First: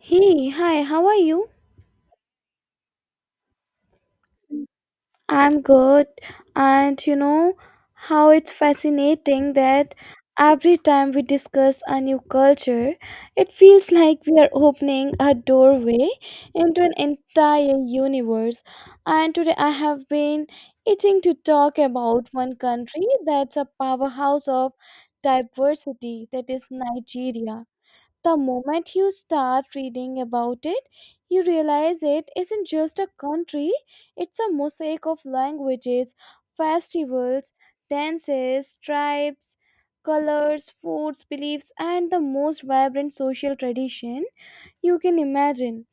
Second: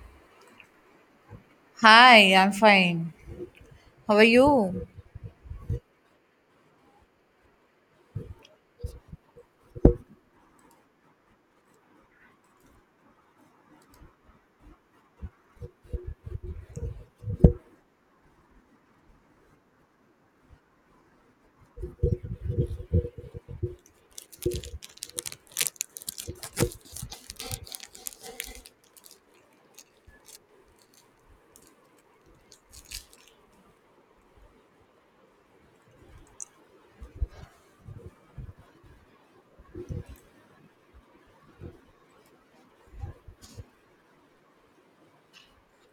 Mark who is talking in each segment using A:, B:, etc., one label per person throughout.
A: Hey, hi, how are you?
B: Hi, I'm fine. How are you?
A: I'm good. And you know how it's fascinating that every time we discuss a new culture, it feels like we are opening a doorway into an entire universe. And today I have been itching to talk about one country that's a powerhouse of diversity, that is Nigeria. The moment you start reading about it, you realize it isn't just a country, it's a mosaic of languages, festivals, dances, tribes, colors, foods, beliefs, and the most vibrant social tradition you can imagine.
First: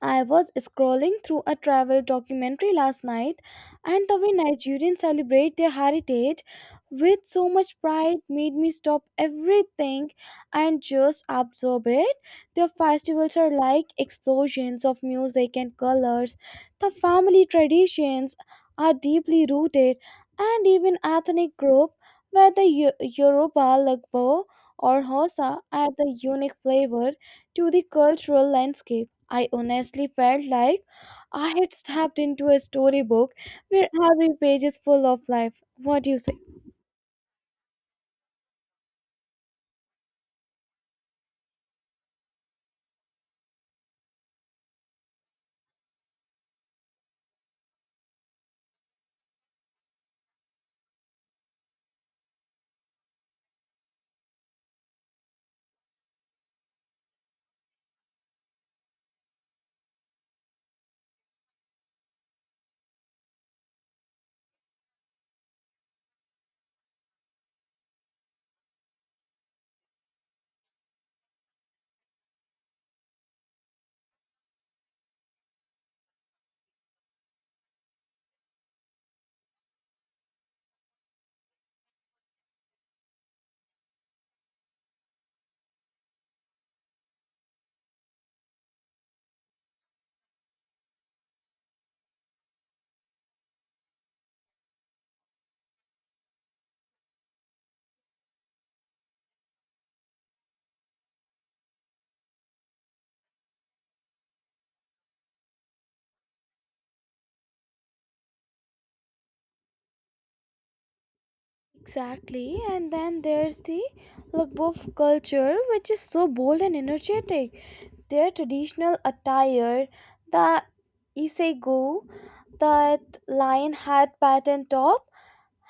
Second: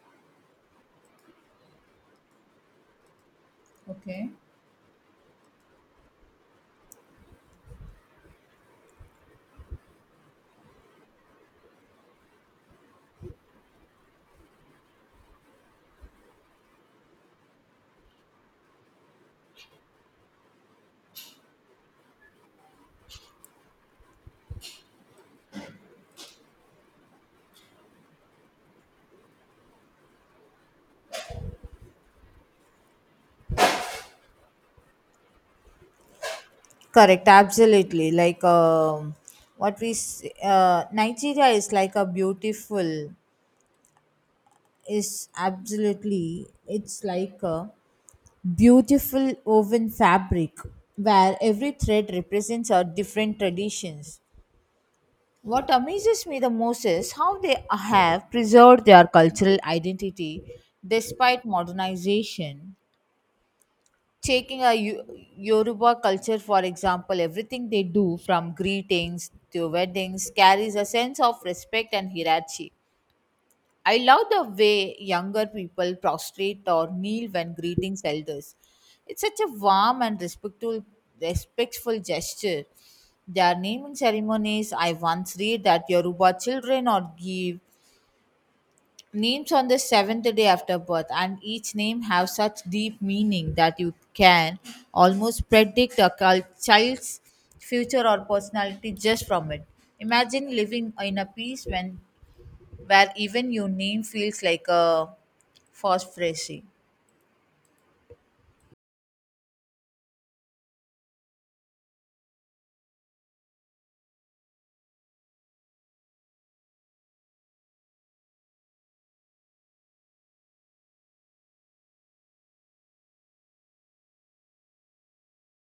A: I was scrolling through a travel documentary last night, and the way
B: Okay.
A: Nigerians celebrate their heritage with so much pride made me stop everything and just absorb it. Their festivals are like explosions of music and colors. The family traditions are deeply rooted, and even ethnic group, whether Yoruba, Lagbo, or Hosa, add a unique flavor to the cultural landscape. I honestly felt like I had stepped into a storybook where every page is full of life. What do you say?
B: Correct, absolutely. What we Nigeria is like a beautiful is absolutely it's like a beautiful woven fabric where every thread represents our different traditions. What amazes me the most is how they have preserved their cultural identity despite modernization taking a Yoruba culture, for example, everything they do from greetings to weddings carries a sense of respect and hierarchy. I love the way younger people prostrate or kneel when greeting elders. It's such a warm and respectful gesture. Their naming ceremonies, I once read that Yoruba children or give names on the seventh day after birth and each name have such deep meaning that you can almost predict a child's future or personality just from it. Imagine living in a peace when where even your name feels like a phosphorus.
A: Exactly, and then there's the Lukbov culture, which is so bold and energetic. Their traditional attire, the isego, that lion hat pattern top,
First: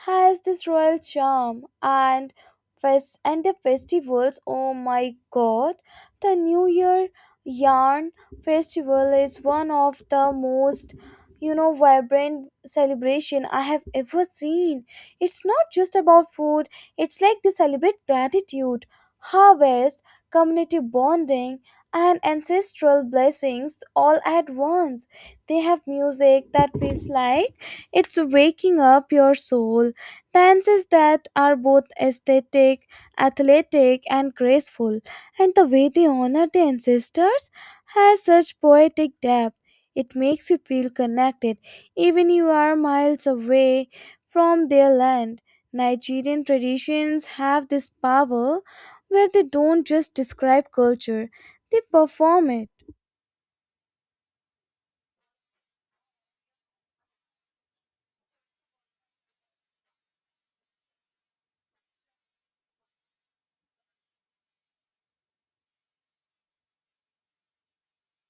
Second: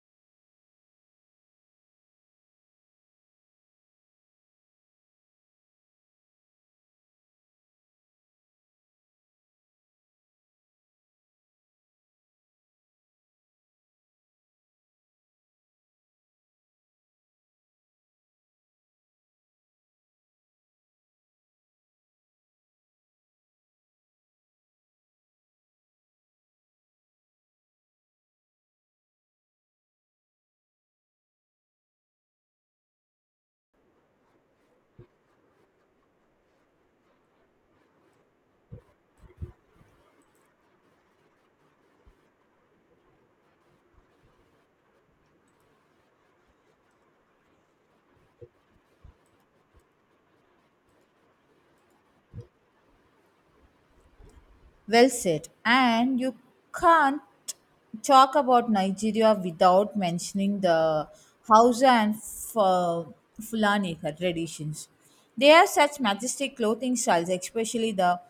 A: has this royal charm and fest and the festivals. Oh my god, the new year yarn festival is one of the most, you know, vibrant celebration I have ever seen. It's not just about food, it's like they celebrate gratitude, harvest, community bonding, and ancestral blessings all at once. They have music that feels like it's waking up your soul. Dances that are both aesthetic, athletic, and graceful, and the way they honor their ancestors has such poetic depth. It makes you feel connected, even you are miles away from their land. Nigerian traditions have this power where they don't just describe culture, they perform it.
B: Well said. And you can't talk about Nigeria without mentioning the Hausa and Fulani traditions. They have such majestic clothing styles, especially the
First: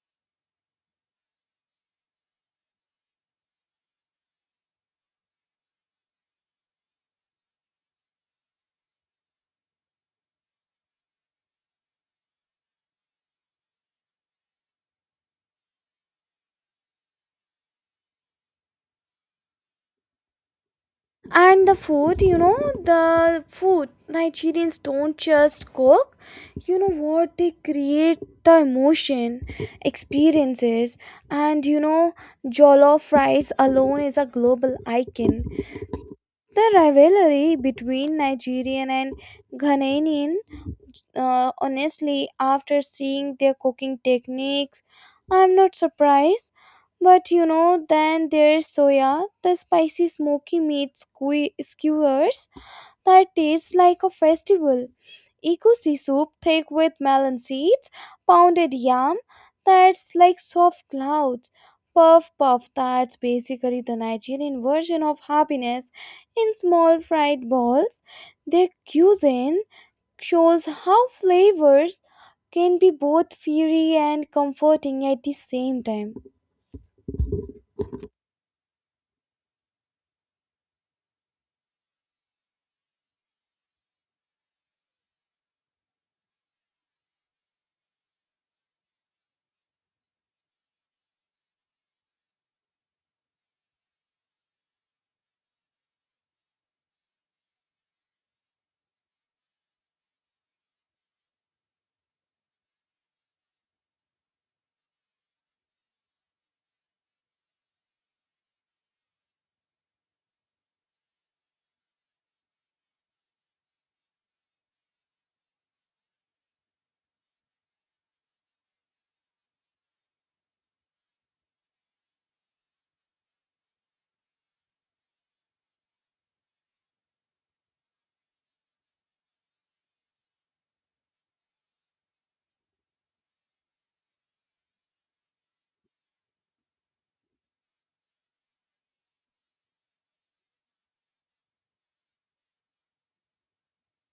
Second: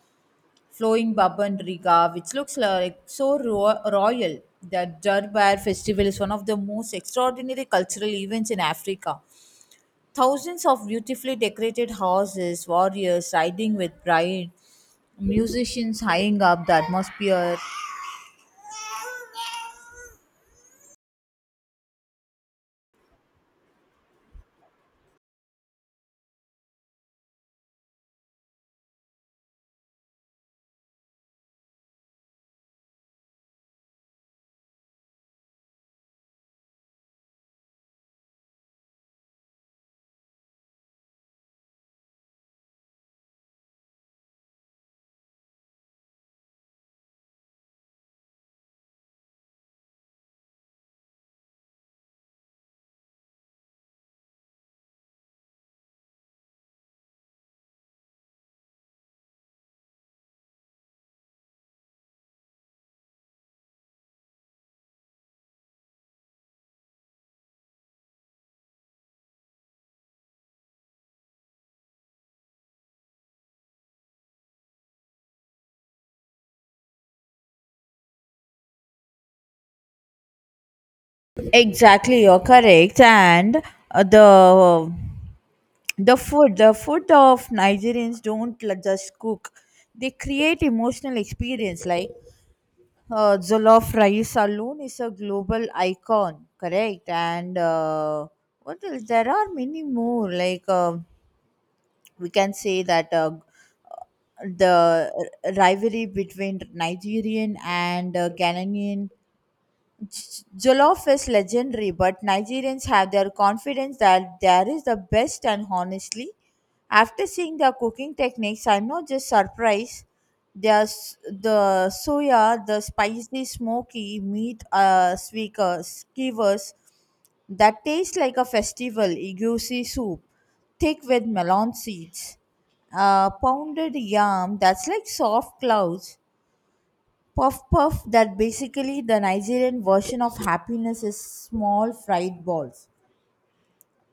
B: flowing baban riga, which looks like so royal. The Durbar festival is one of the most extraordinary cultural events in Africa. Thousands of beautifully decorated horses, warriors riding with pride, musicians high up the atmosphere.
A: And the food, you know, the food, Nigerians don't just cook. You know what? They create the emotion, experiences, and, you know, jollof rice alone is a global icon. The rivalry between Nigerian and Ghanaian, honestly, after seeing their cooking techniques, I'm not surprised. But you know, then there's soya, the spicy smoky meat skewers that tastes like a festival. Egusi soup thick with melon seeds, pounded yam that's like soft clouds. Puff puff that's basically the Nigerian version of happiness in small fried balls. Their cuisine shows how flavors can be both fiery and comforting at the same time.
B: Exactly, you're correct. And the the food of Nigerians don't just cook; they create emotional experience. Jollof rice alone is a global icon, correct? And what else? There are many more. We can say that the rivalry between Nigerian and Ghanaian Jollof is legendary, but Nigerians have their confidence that there is the best, and honestly, after seeing their cooking techniques, I'm not just surprised. There's the soya, the spicy, smoky meat skewers that taste like a festival, igusi soup, thick with melon seeds, pounded yam that's like soft clouds, Puff puff, that basically the Nigerian version of happiness is small fried balls.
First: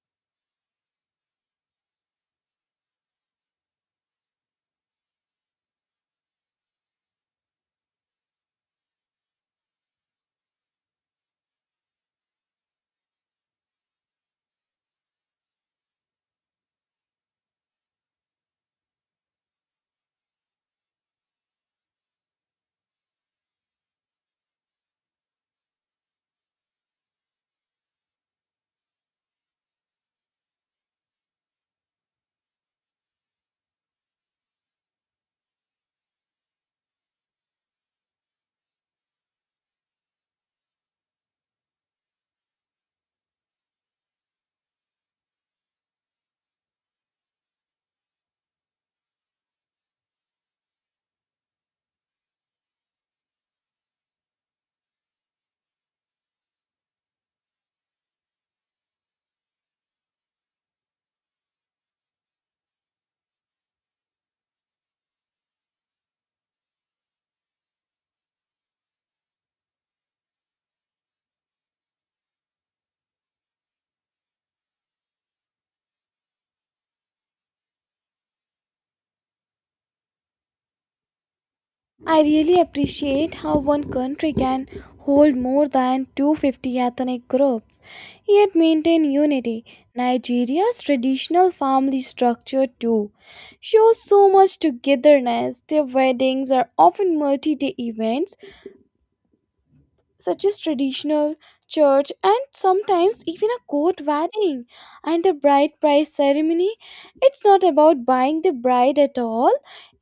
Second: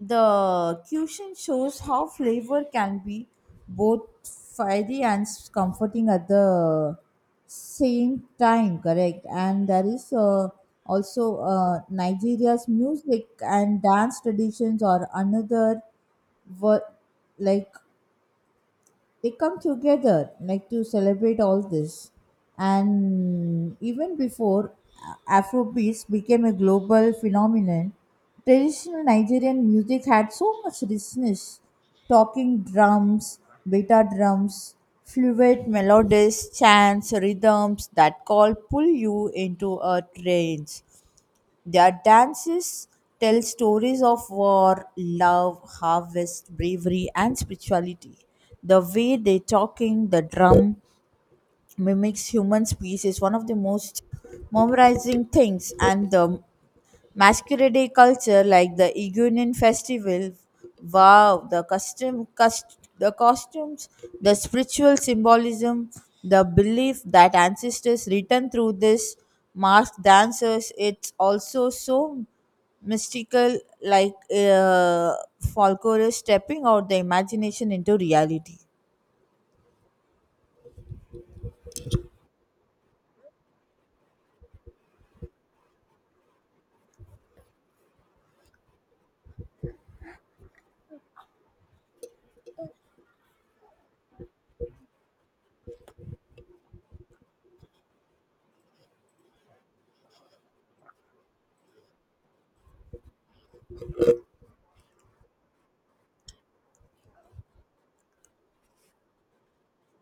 B: The cuisine shows how flavor can be both fiery and comforting at the same time, correct? And there is also Nigeria's music and dance traditions are another were like they come together like to celebrate all this, and even before afrobeats became a global phenomenon, traditional Nigerian music had so much richness: talking drums, beta drums, fluid melodies, chants, rhythms that call pull you into a trance. Their dances tell stories of war, love, harvest, bravery, and spirituality. The way they talking the drum mimics human speech is one of the most memorizing things, and the Masquerade culture like the Iguanian festival. Wow, the the costumes, the spiritual symbolism, the belief that ancestors return through this masked dancers. It's also so mystical, like uh, folklore is stepping out the imagination into reality.
A: I really appreciate how one country can hold more than 250 ethnic groups yet maintain unity. Nigeria's traditional family structure, too, shows so much togetherness. Their weddings are often multi day events such as traditional, church, and sometimes even a court wedding and the bride price ceremony. It's not about buying the bride at all,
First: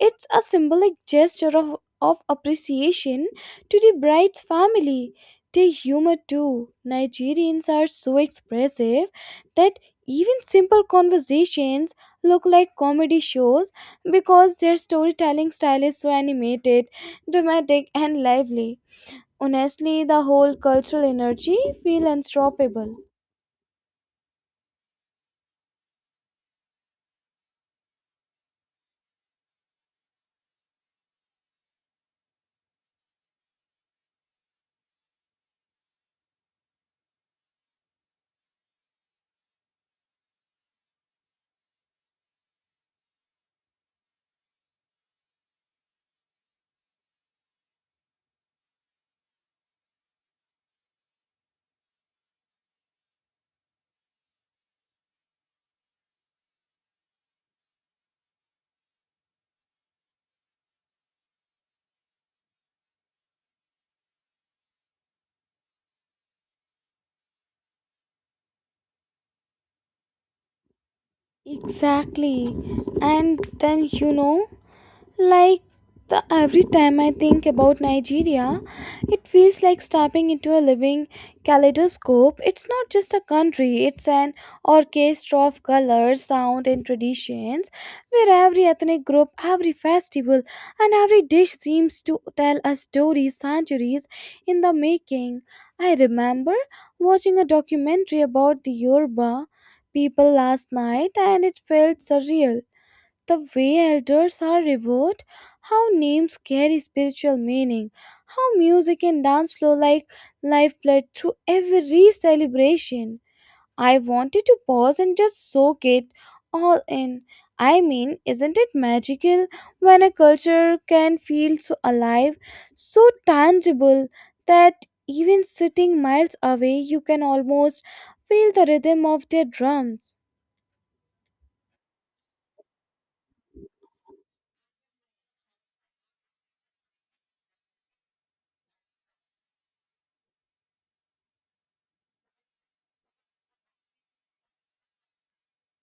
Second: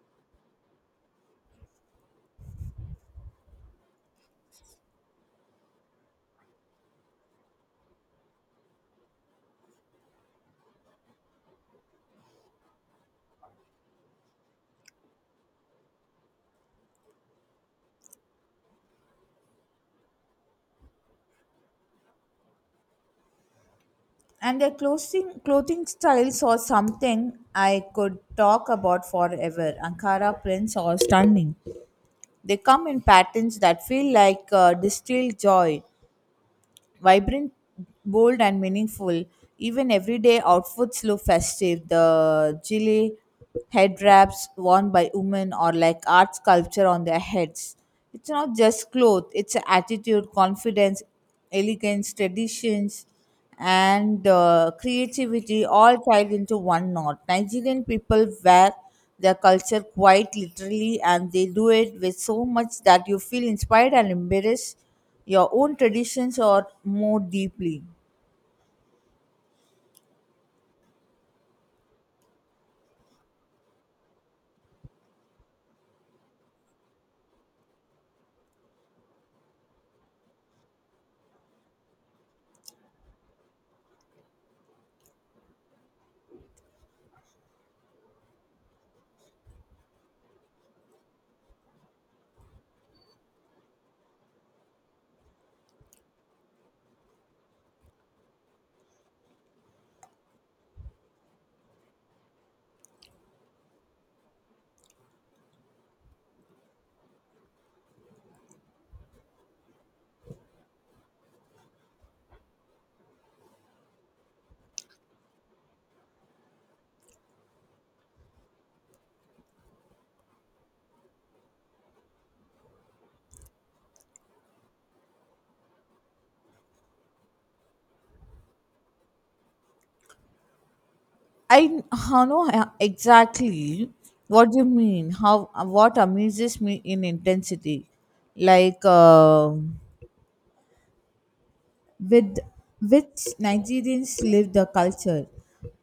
A: it's a symbolic gesture of appreciation to the bride's family. They humor too. Nigerians are so expressive that even simple conversations look like comedy shows because their storytelling style is so animated, dramatic, and lively. Honestly, the whole cultural energy feel unstoppable.
B: And their clothing styles or something I could talk about forever. Ankara prints are stunning. They come in patterns that feel distilled joy, vibrant, bold, and meaningful. Even everyday outfits look festive. The jilly head wraps worn by women or like art sculpture on their heads. It's not just clothes, it's attitude, confidence, elegance, traditions, and creativity all tied into one knot. Nigerian people wear their culture quite literally and they do it with so much that you feel inspired and embarrassed your own traditions or more deeply.
A: Exactly. And then, you know, like the every time I think about Nigeria, it feels like stepping into a living kaleidoscope. It's not just a country, it's an orchestra of colors, sound and traditions where every ethnic group, every festival and every dish seems to tell a story centuries in the making. I remember watching a documentary about the Yoruba people last night and it felt surreal the way elders are revered, how names carry spiritual meaning, how music and dance flow like lifeblood through every celebration. I wanted to pause and just soak it all in. I mean, isn't it magical when a culture can feel so alive, so tangible that even sitting miles away, you can almost feel the rhythm of their drums?
B: I how know Exactly what you mean. How What amazes me in intensity like uh, with which Nigerians live the culture.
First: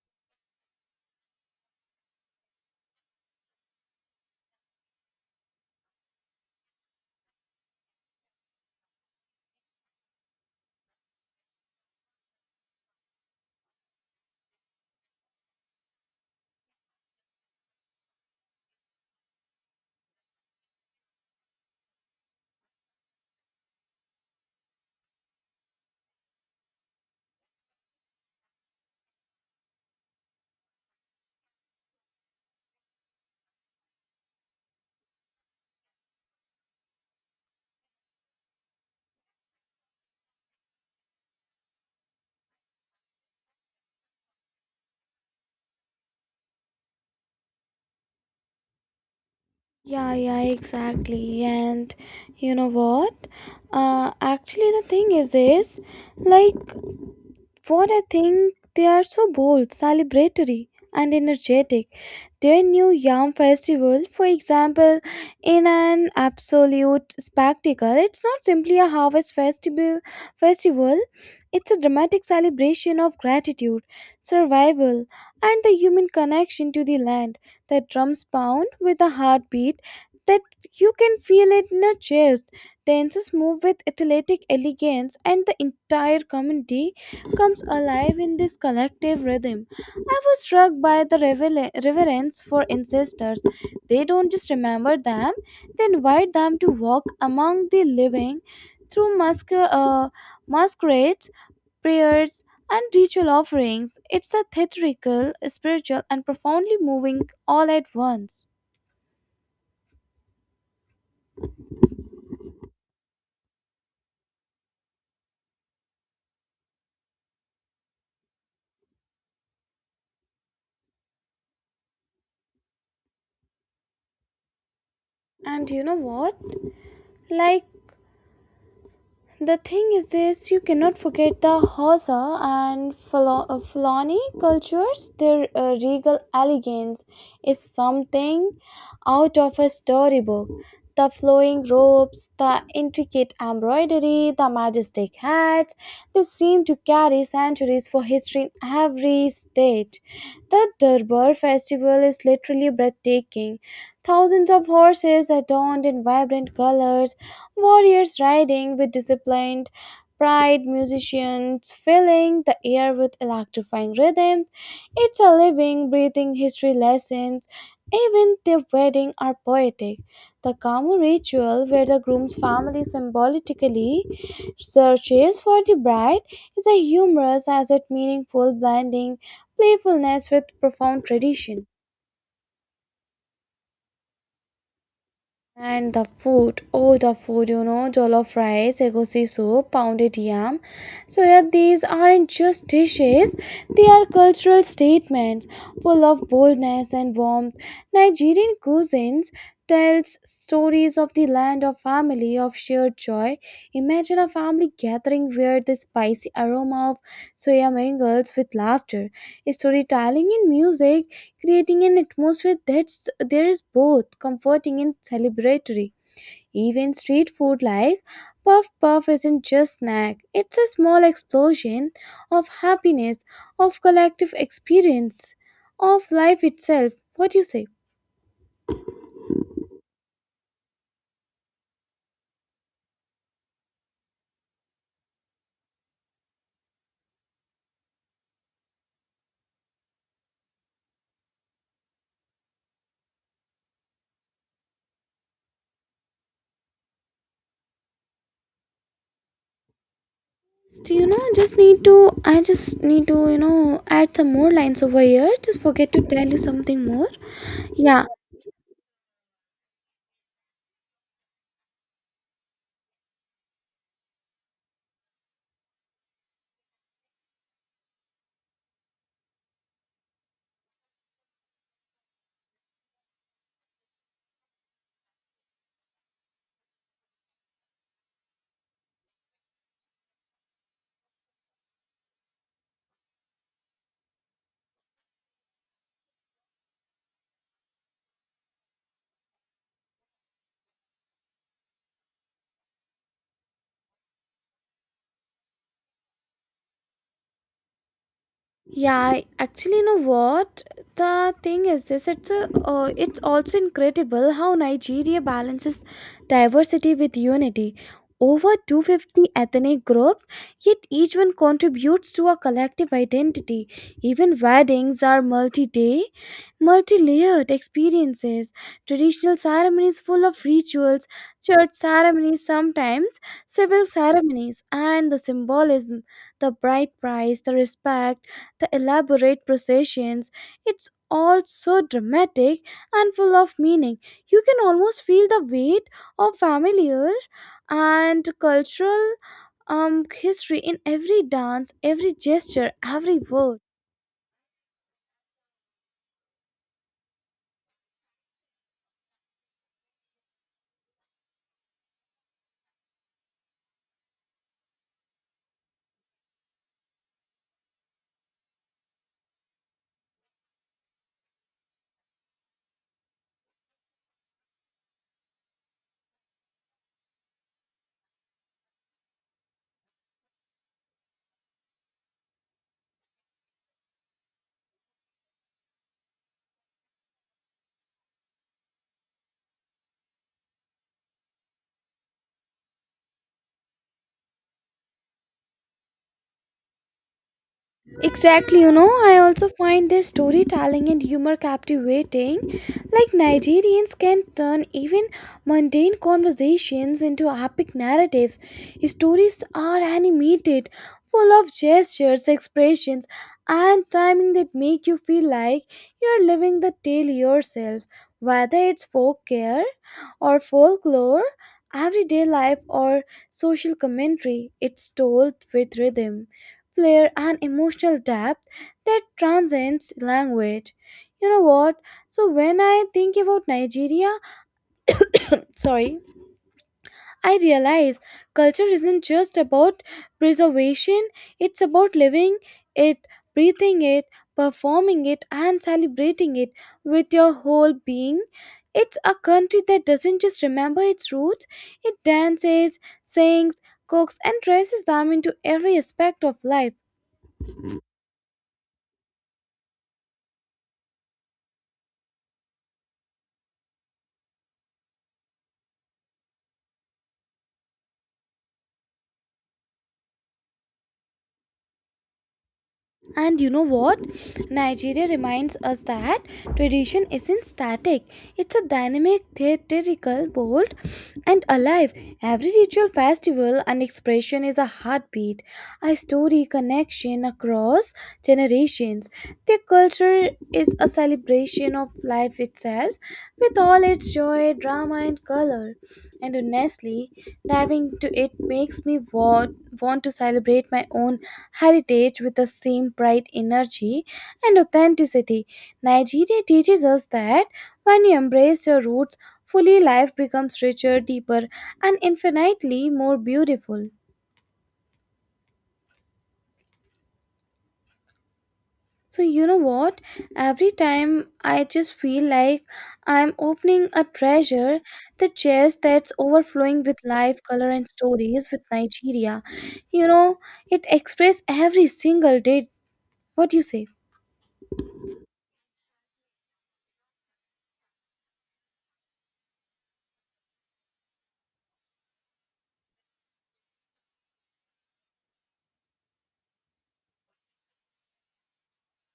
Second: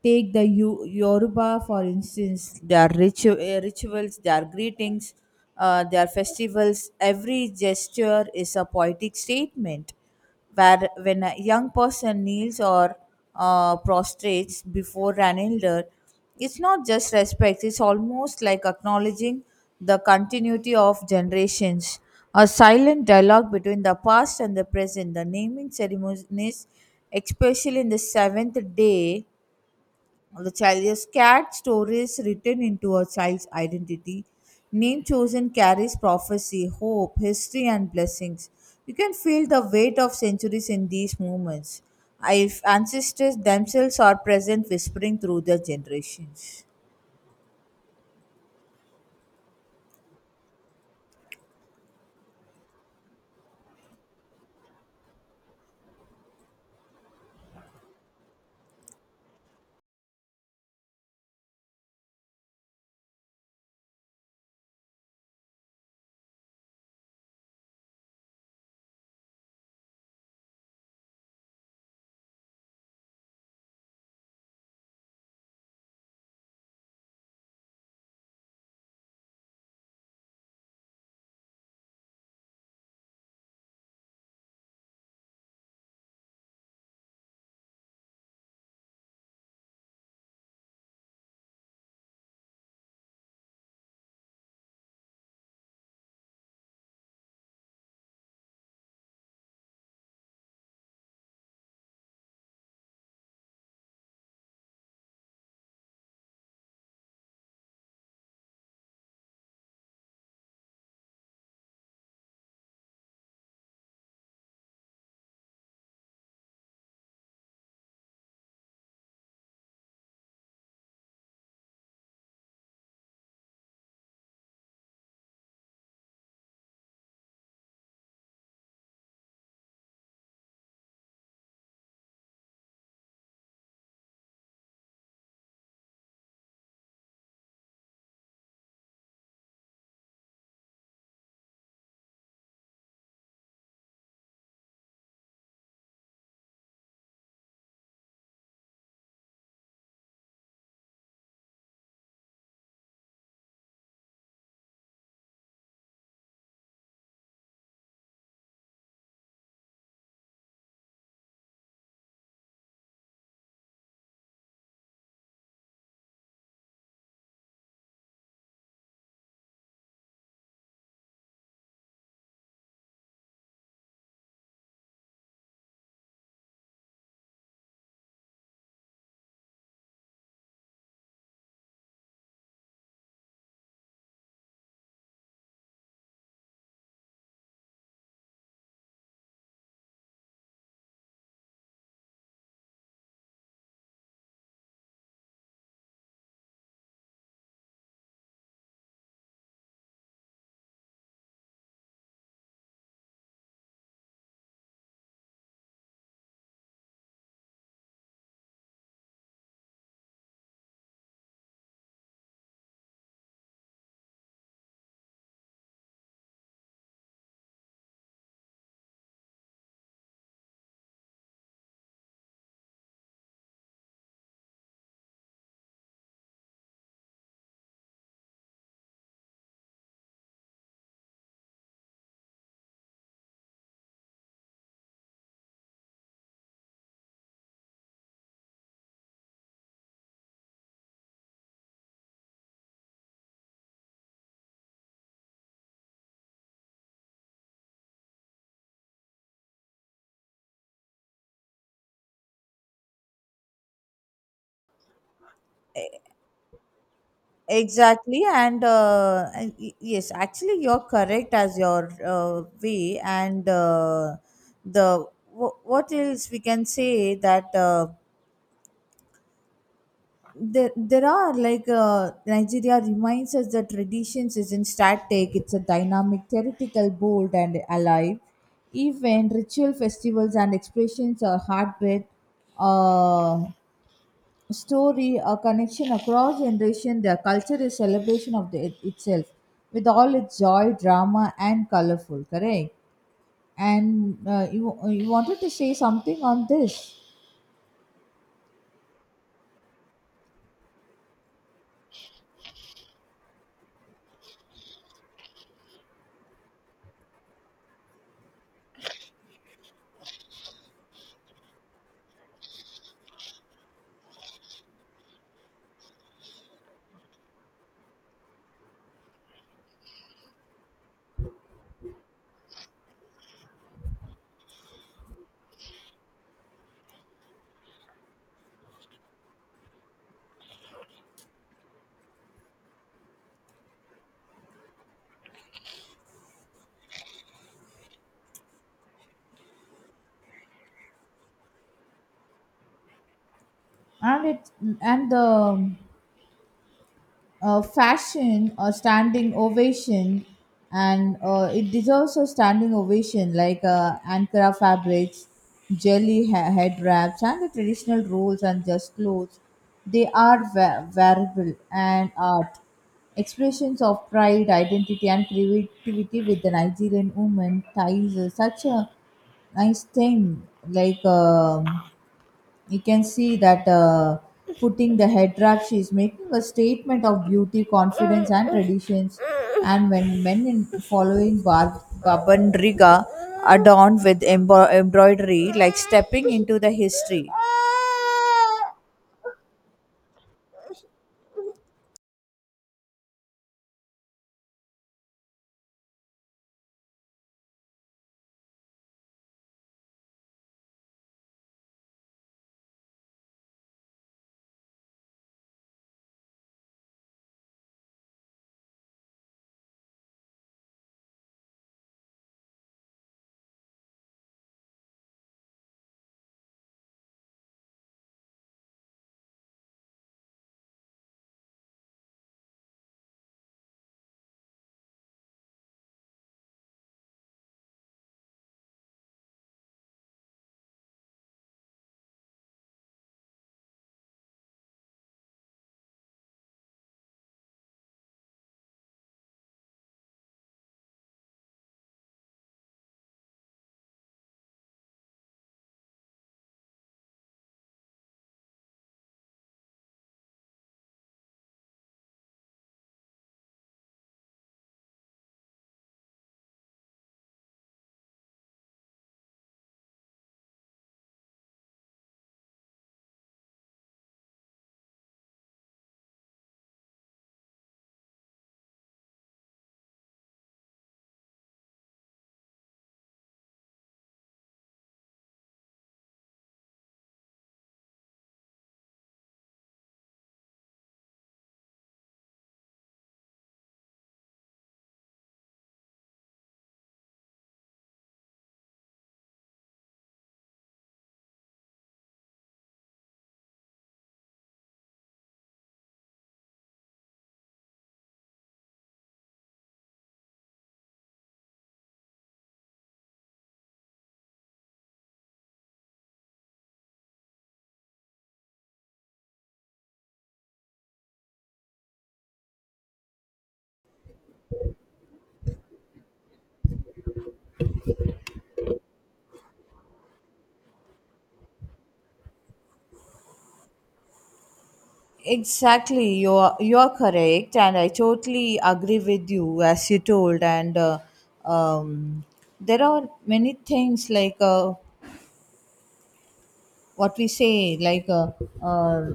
B: Take the Yoruba, for instance, their rituals, their greetings, their festivals, every gesture is a poetic statement. Where when a young person kneels or prostrates before an elder, it's not just respect, it's almost like acknowledging the continuity of generations, a silent dialogue between the past and the present. The naming ceremonies, especially in the seventh day, of the child's cat stories written into a child's identity. Name chosen carries prophecy, hope, history, and blessings. You can feel the weight of centuries in these moments. If ancestors themselves are present, whispering through their generations.
A: Yeah, yeah, exactly. And you know what? Actually, the thing is this, like, for I think they are so bold, celebratory, and energetic. Their new Yam Festival, for example, in an absolute spectacle, it's not simply a harvest festival, it's a dramatic celebration of gratitude, survival, and the human connection to the land. The drums pound with a heartbeat that you can feel it in your chest. Dancers move with athletic elegance, and the entire community comes alive in this collective rhythm. I was struck by the reverence for ancestors. They don't just remember them, they invite them to walk among the living through masquerades, prayers, and ritual offerings. It's a theatrical, spiritual, and profoundly moving all at once. And you know what? Like, the thing is this you cannot forget the Hausa and Fulani cultures. Their regal elegance is something out of a storybook. The flowing robes, the intricate embroidery, the majestic hats, they seem to carry centuries for history in every state. The Durbar festival is literally breathtaking. Thousands of horses adorned in vibrant colors, warriors riding with disciplined pride, musicians filling the air with electrifying rhythms. It's a living, breathing history lessons. Even their wedding are poetic. The Kamu ritual, where the groom's family symbolically searches for the bride, is a humorous as it meaningful blending playfulness with profound tradition. And the food, oh the food, you know, jollof rice, egusi soup, pounded yam. So yeah, these aren't just dishes; they are cultural statements, full of boldness and warmth. Nigerian cuisines tells stories. Praise of the land of family of shared joy. Imagine a family gathering where the spicy aroma of soya mingles with laughter, storytelling and music, creating an atmosphere that's there is both comforting and celebratory. Even street food like puff puff isn't just snack; it's a small explosion of happiness, of collective experience, of life itself. What do you say? Do you know, I just need to, I just need to, you know, add some more lines over here. Just forget to tell you something more. Yeah,
B: Exactly, and yes, actually, you're correct as your way, and the what else we can say that there are Nigeria reminds us that traditions isn't static; it's a dynamic, theoretical, bold, and alive. Even ritual festivals and expressions are hard with. Uh, Story, a connection across generation. Their culture is celebration of the, it itself, with all its joy, drama, and colorful. Correct. And you wanted to say something on this,
A: yeah, actually, you know what? The thing is this, it's a, it's also incredible how Nigeria balances diversity with unity. Over 250 ethnic groups, yet each one contributes to a collective identity. Even weddings are multi-day, multi-layered experiences. Traditional ceremonies full of rituals, church ceremonies sometimes, civil ceremonies, and the symbolism, the bride price, the respect the elaborate processions. It's all so dramatic and full of meaning. You can almost feel the weight of familiar and cultural history in every dance, every gesture, every word.
B: and it and the fashion a standing ovation and it deserves a standing ovation ankara fabrics, jelly head wraps and the traditional rolls and just clothes, they are wearable and art expressions of pride, identity and creativity with the Nigerian woman ties is such a nice thing. like um you can see that putting the head wrap she is making a statement of beauty, confidence and traditions, and when men in following babandriga adorned with embroidery like stepping into the history.
A: Exactly, you know, I also find their storytelling and humor captivating. Like, Nigerians can turn even mundane conversations into epic narratives. Stories are animated, full of gestures, expressions, and timing that make you feel like you're living the tale yourself. Whether it's folklore or folklore, everyday life, or social commentary. It's told with rhythm, flair, and emotional depth that transcends language. You know what? So, when I think about Nigeria, sorry, I realize culture isn't just about preservation, it's about living it, breathing it, performing it, and celebrating it with your whole being. It's a country that doesn't just remember its roots, it dances, sings, cooks, and dresses them into every aspect of life. And you know what? Nigeria reminds us that tradition isn't static. It's a dynamic, theatrical, bold, and alive. Every ritual, festival, and expression is a heartbeat, a story connection across generations. Their culture is a celebration of life itself, with all its joy, drama, and color. And honestly, diving into it makes me want to celebrate my own heritage with the same bright energy and authenticity. Nigeria teaches us that when you embrace your roots fully, life becomes richer, deeper, and infinitely more beautiful. So, you know what? Every time I just feel like I'm opening a treasure, the chest that's overflowing with life, color, and stories with Nigeria. You know, it expresses every single day. What do you say?
B: Exactly, you are correct and I totally agree with you as you told and um, there are many things like what we say uh,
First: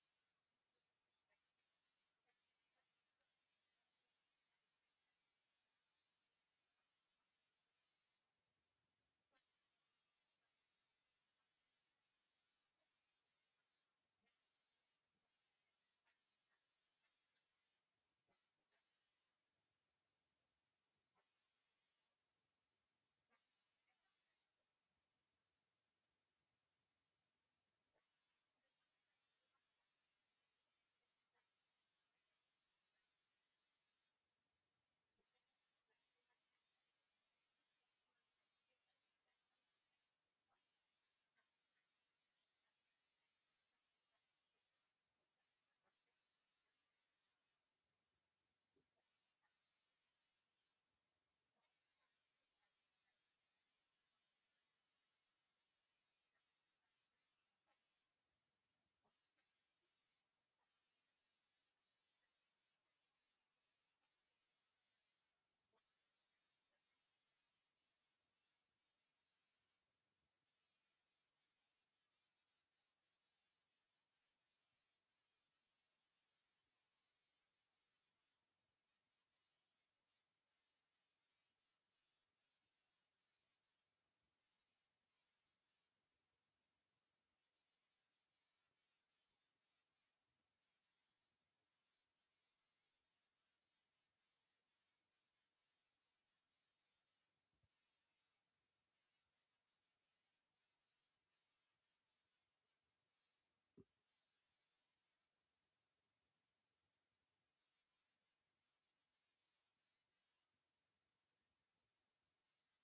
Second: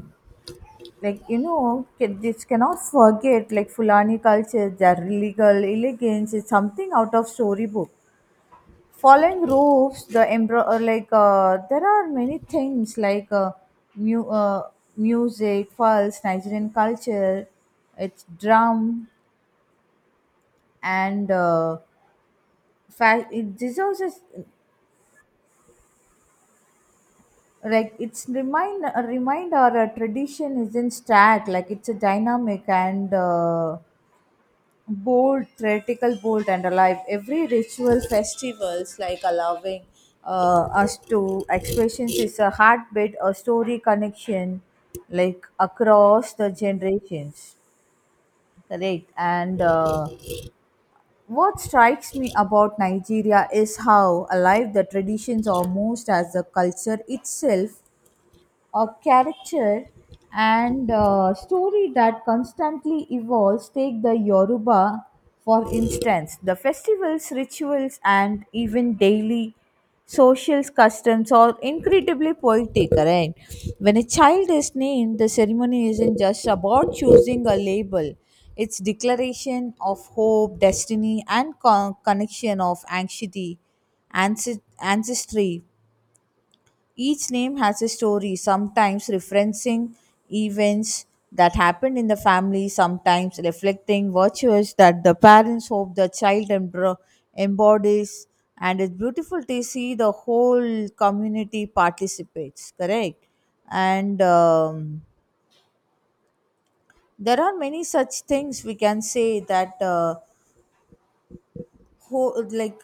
B: like you know this cannot forget like Fulani culture, their legal elegance is something out of storybook, falling roofs, the embro- or like there are many things mu- uh, music false Nigerian culture, it's drum and fact it, this also is, like it's remind a reminder a tradition isn't static, like it's a dynamic and bold, theatrical, bold, and alive. Every ritual, festivals, like allowing us to expressions, is a heartbeat, a story connection, like across the generations. Correct. And what strikes me about Nigeria is how alive the traditions are, most as the culture itself a character and story that constantly evolves. Take the Yoruba, for instance. The festivals, rituals, and even daily social customs are incredibly poetic, right? When a child is named, the ceremony isn't just about choosing a label. It's declaration of hope, destiny, and connection of anxiety ancestry. Each name has a story, sometimes referencing events that happened in the family, sometimes reflecting virtues that the parents hope the child embodies. And it's beautiful to see the whole community participates, correct? And there are many such things we can say that. Whole like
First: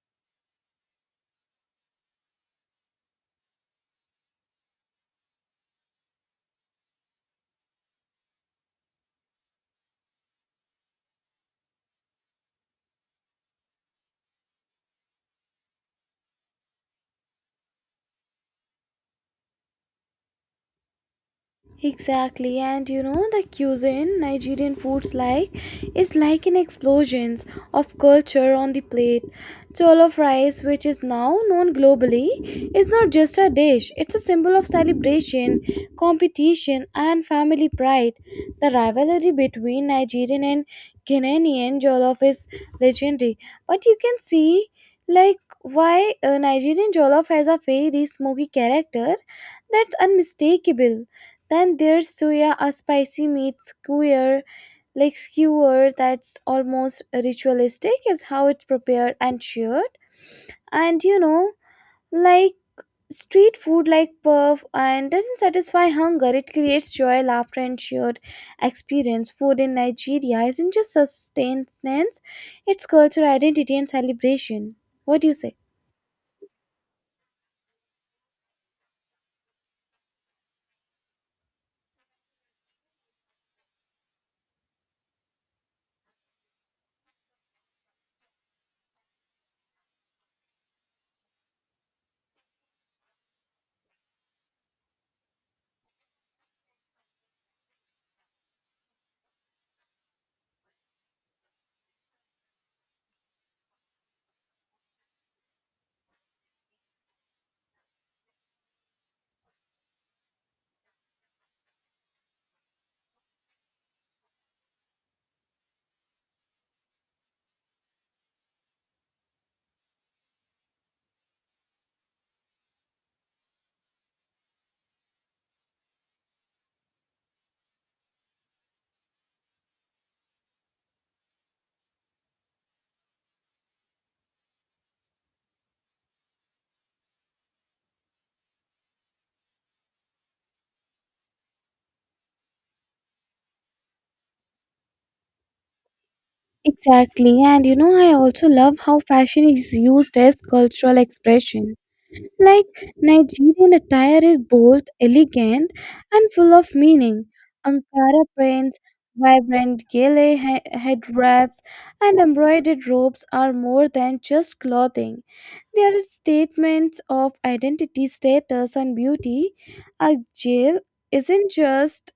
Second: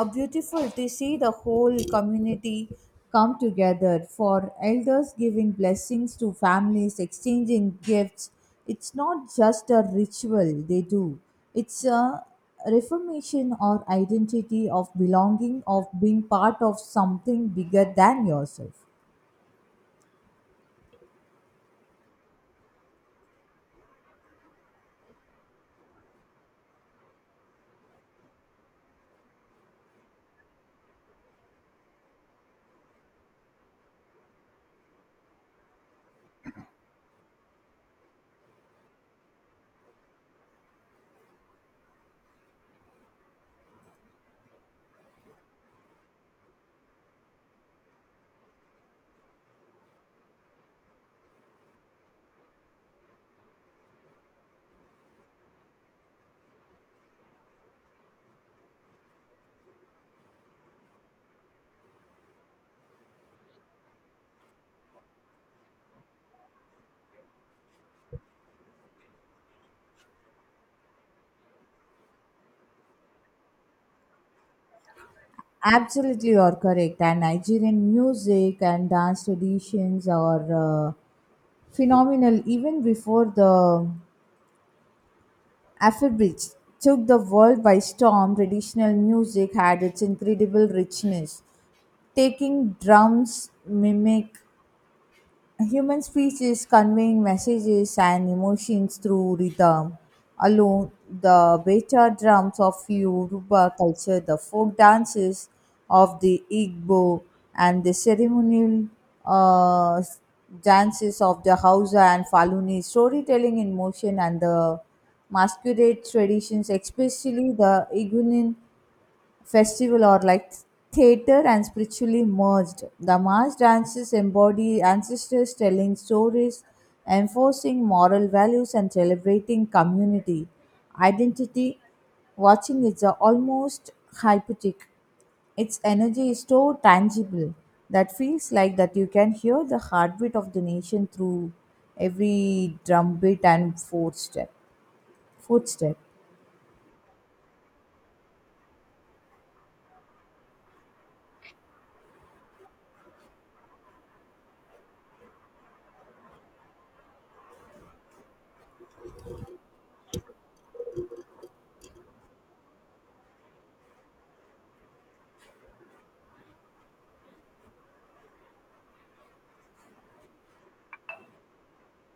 B: a beautiful to see the whole community come together for elders giving blessings to families exchanging gifts, it's not just a ritual they do, it's a reformation or identity of belonging of being part of something bigger than yourself.
A: Exactly, and you know the cuisine, Nigerian foods like is like an explosion of culture on the plate. Jollof rice, which is now known globally, is not just a dish; it's a symbol of celebration, competition, and family pride. The rivalry between Nigerian and Ghanaian jollof is legendary, but you can see like why Nigerian jollof has a very smoky character that's unmistakable. Then there's suya, a spicy meat skewer, like skewer that's almost ritualistic is how it's prepared and shared. And you know, like street food like puff and doesn't satisfy hunger. It creates joy, laughter, and shared experience. Food in Nigeria isn't just sustenance; it's cultural identity and celebration. What do you say?
B: Absolutely, you are correct. And Nigerian music and dance traditions are phenomenal even before the Afrobeats took the world by storm. Traditional music had its incredible richness, taking drums, mimic human speech is conveying messages and emotions through rhythm. Alone, the beta drums of Yoruba culture, the folk dances of the Igbo, and the ceremonial uh, dances of the Hausa and Faluni, storytelling in motion, and the masquerade traditions, especially the Igunin festival or like theater and spiritually merged. The mass dances embody ancestors telling stories, enforcing moral values, and celebrating community identity. Watching is a almost hypnotic. Its energy is so tangible that feels like that you can hear the heartbeat of the nation through every drumbeat and footstep.
A: Exactly, and you know, I also love how fashion is used as cultural expression. Like Nigerian attire is both elegant and full of meaning. Ankara prints, vibrant gele head wraps, and embroidered robes are more than just clothing. They are statements of identity, status, and beauty. A jail isn't just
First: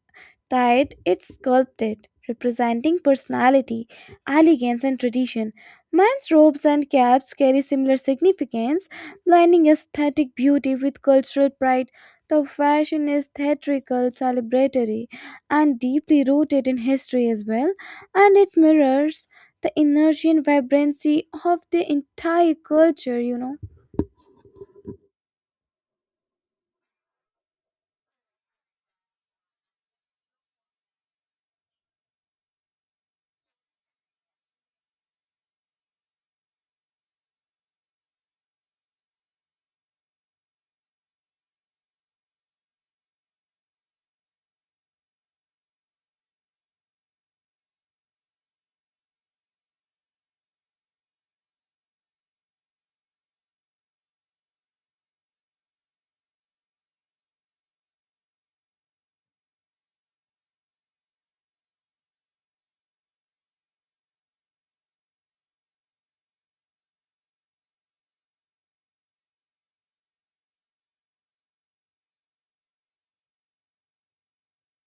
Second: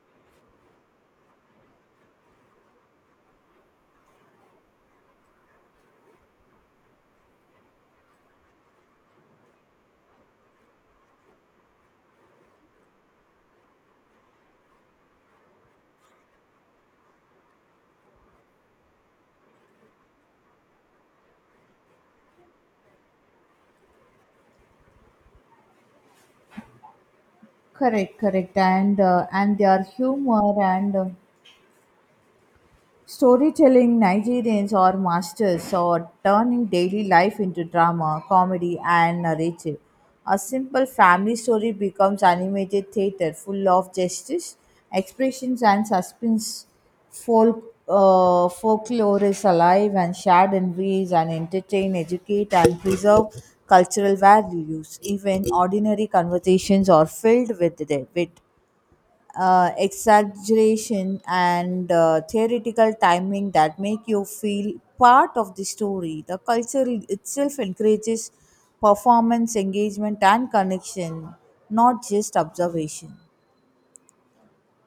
A: tied, it's sculpted, representing personality, elegance, and tradition. Men's robes and caps carry similar significance, blending aesthetic beauty with cultural pride. The fashion is theatrical, celebratory, and deeply rooted in history as well, and it mirrors the energy and vibrancy of the entire culture, you know.
B: Correct, and their humor and. Storytelling Nigerians are masters at turning daily life into drama, comedy, and narrative. A simple family story becomes animated theater full of justice, expressions, and suspense. Folklore is alive and shared in ways and entertain, educate, and preserve cultural values. Even ordinary conversations are filled with the wit exaggeration and theoretical timing that make you feel part of the story. The culture itself encourages performance, engagement, and connection, not just observation.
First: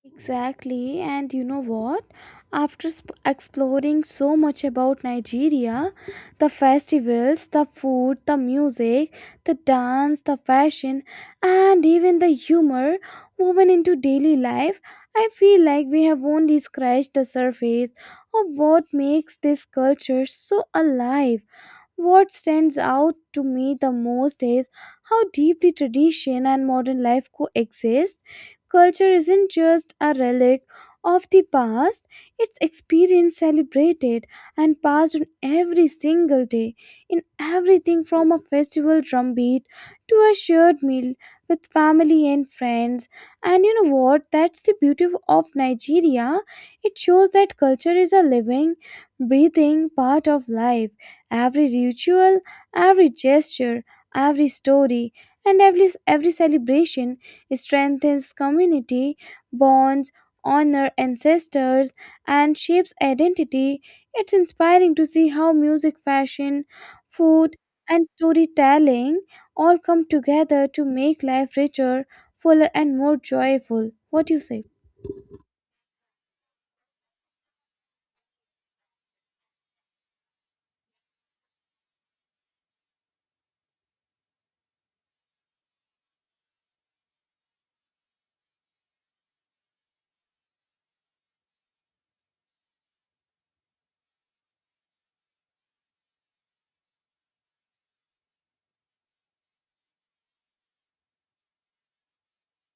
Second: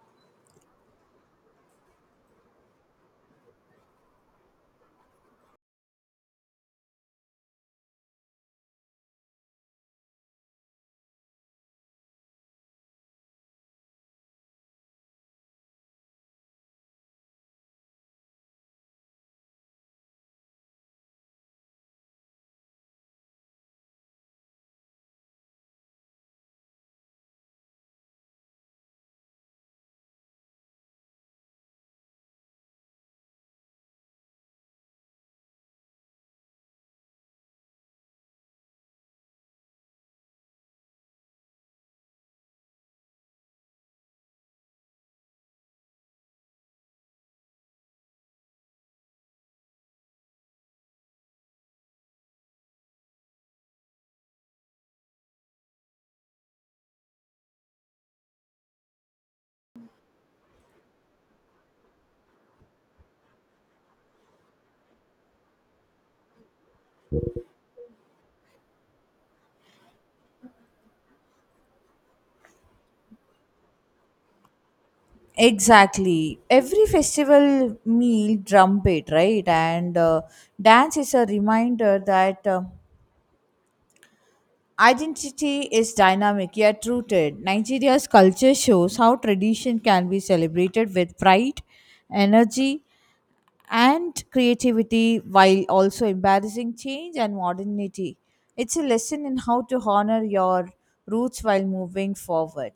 A: Exactly, and you know what? After exploring so much about Nigeria, the festivals, the food, the music, the dance, the fashion, and even the humor woven into daily life, I feel like we have only scratched the surface of what makes this culture so alive. What stands out to me the most is how deeply tradition and modern life coexist. Culture isn't just a relic of the past, it's experience celebrated, and passed on every single day, in everything from a festival drumbeat to a shared meal with family and friends. And you know what? That's the beauty of Nigeria. It shows that culture is a living, breathing part of life. Every ritual, every gesture, every story, and every celebration strengthens community bonds, honor ancestors, and shapes identity. It's inspiring to see how music, fashion, food, and storytelling all come together to make life richer, fuller, and more joyful. What do you say?
B: Exactly. Every festival meal, drumbeat, right? And dance is a reminder that. Identity is dynamic yet rooted. Nigeria's culture shows how tradition can be celebrated with pride, energy, and creativity while also embarrassing change and modernity. It's a lesson in how to honor your roots while moving forward.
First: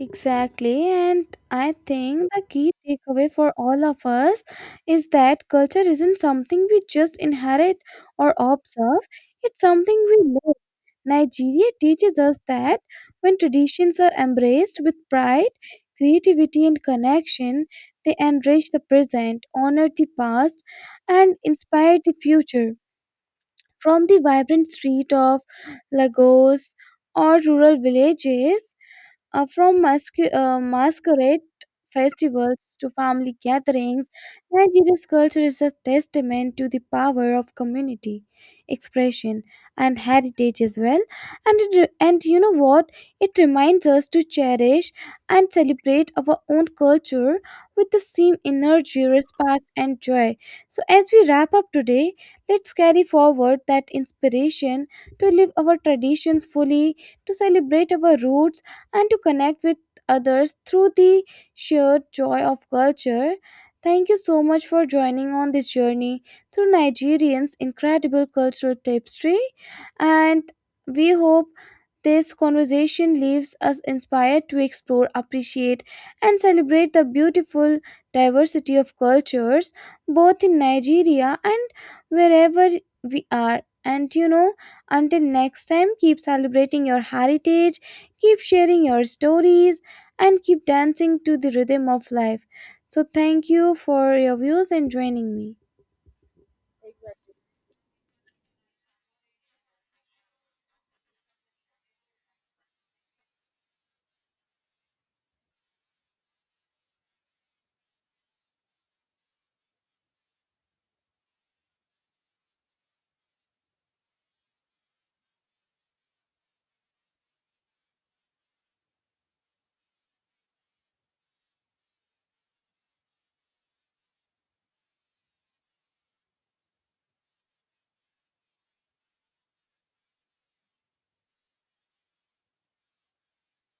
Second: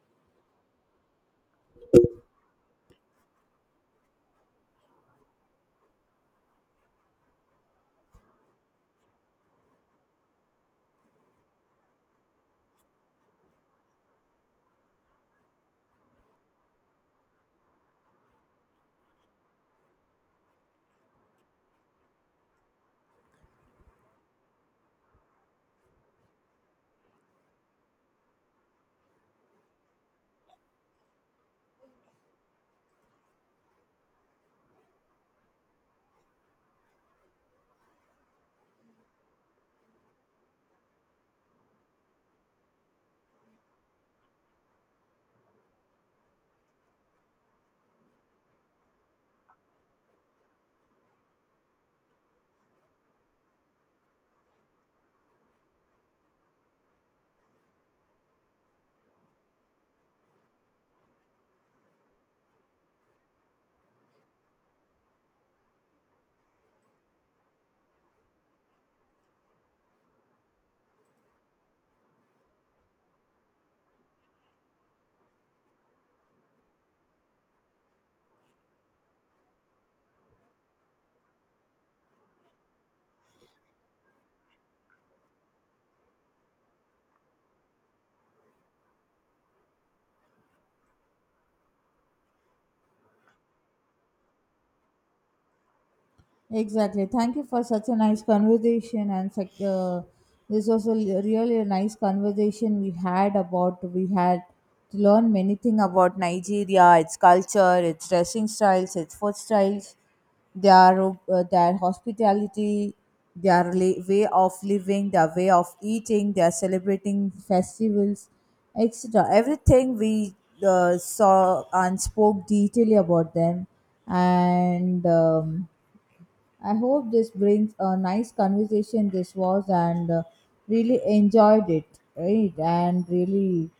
A: Exactly, and I think the key takeaway for all of us is that culture isn't something we just inherit or observe, it's something we live. Nigeria teaches us that when traditions are embraced with pride, creativity, and connection, they enrich the present, honor the past, and inspire the future. From the vibrant street of Lagos or rural villages from masquerade festivals to family gatherings, Nigeria's culture is a testament to the power of community, expression, and heritage as well. And and you know what? It reminds us to cherish and celebrate our own culture with the same energy, respect, and joy. So as we wrap up today, let's carry forward that inspiration to live our traditions fully, to celebrate our roots and to connect with others through the sheer joy of culture. Thank you so much for joining on this journey through Nigerians' incredible cultural tapestry, and we hope this conversation leaves us inspired to explore, appreciate, and celebrate the beautiful diversity of cultures both in Nigeria and wherever we are. And you know, until next time, keep celebrating your heritage, keep sharing your stories, and keep dancing to the rhythm of life. So thank you for your views and joining me.
B: Exactly. Thank you for such a nice conversation and such, this was a l- really a nice conversation we had about we had to learn many things about Nigeria, its culture, its dressing styles, its food styles, their their hospitality, their way of living, their way of eating, their celebrating festivals, etc. Everything we saw and spoke detailedly about them and I hope this brings a nice conversation. This was and really enjoyed it, right? And really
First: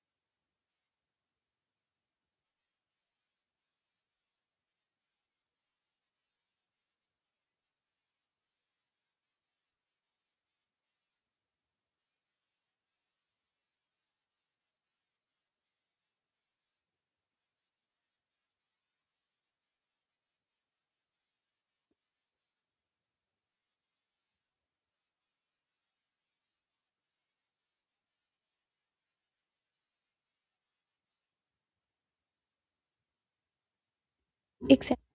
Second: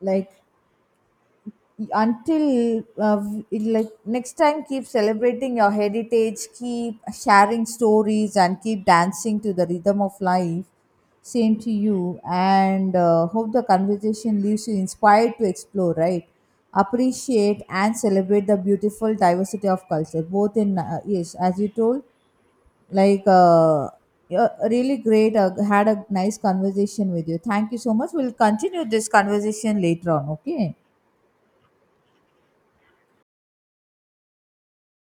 B: like until like next time, keep celebrating your heritage, keep sharing stories, and keep dancing to the rhythm of life. Same to you, and hope the conversation leaves you inspired to explore, right? Appreciate and celebrate the beautiful diversity of culture, both in yes, as you told. Like, uh, yeah, really great. Had a nice conversation with you. Thank you so much. We'll continue this conversation later on. Okay.
A: Exactly.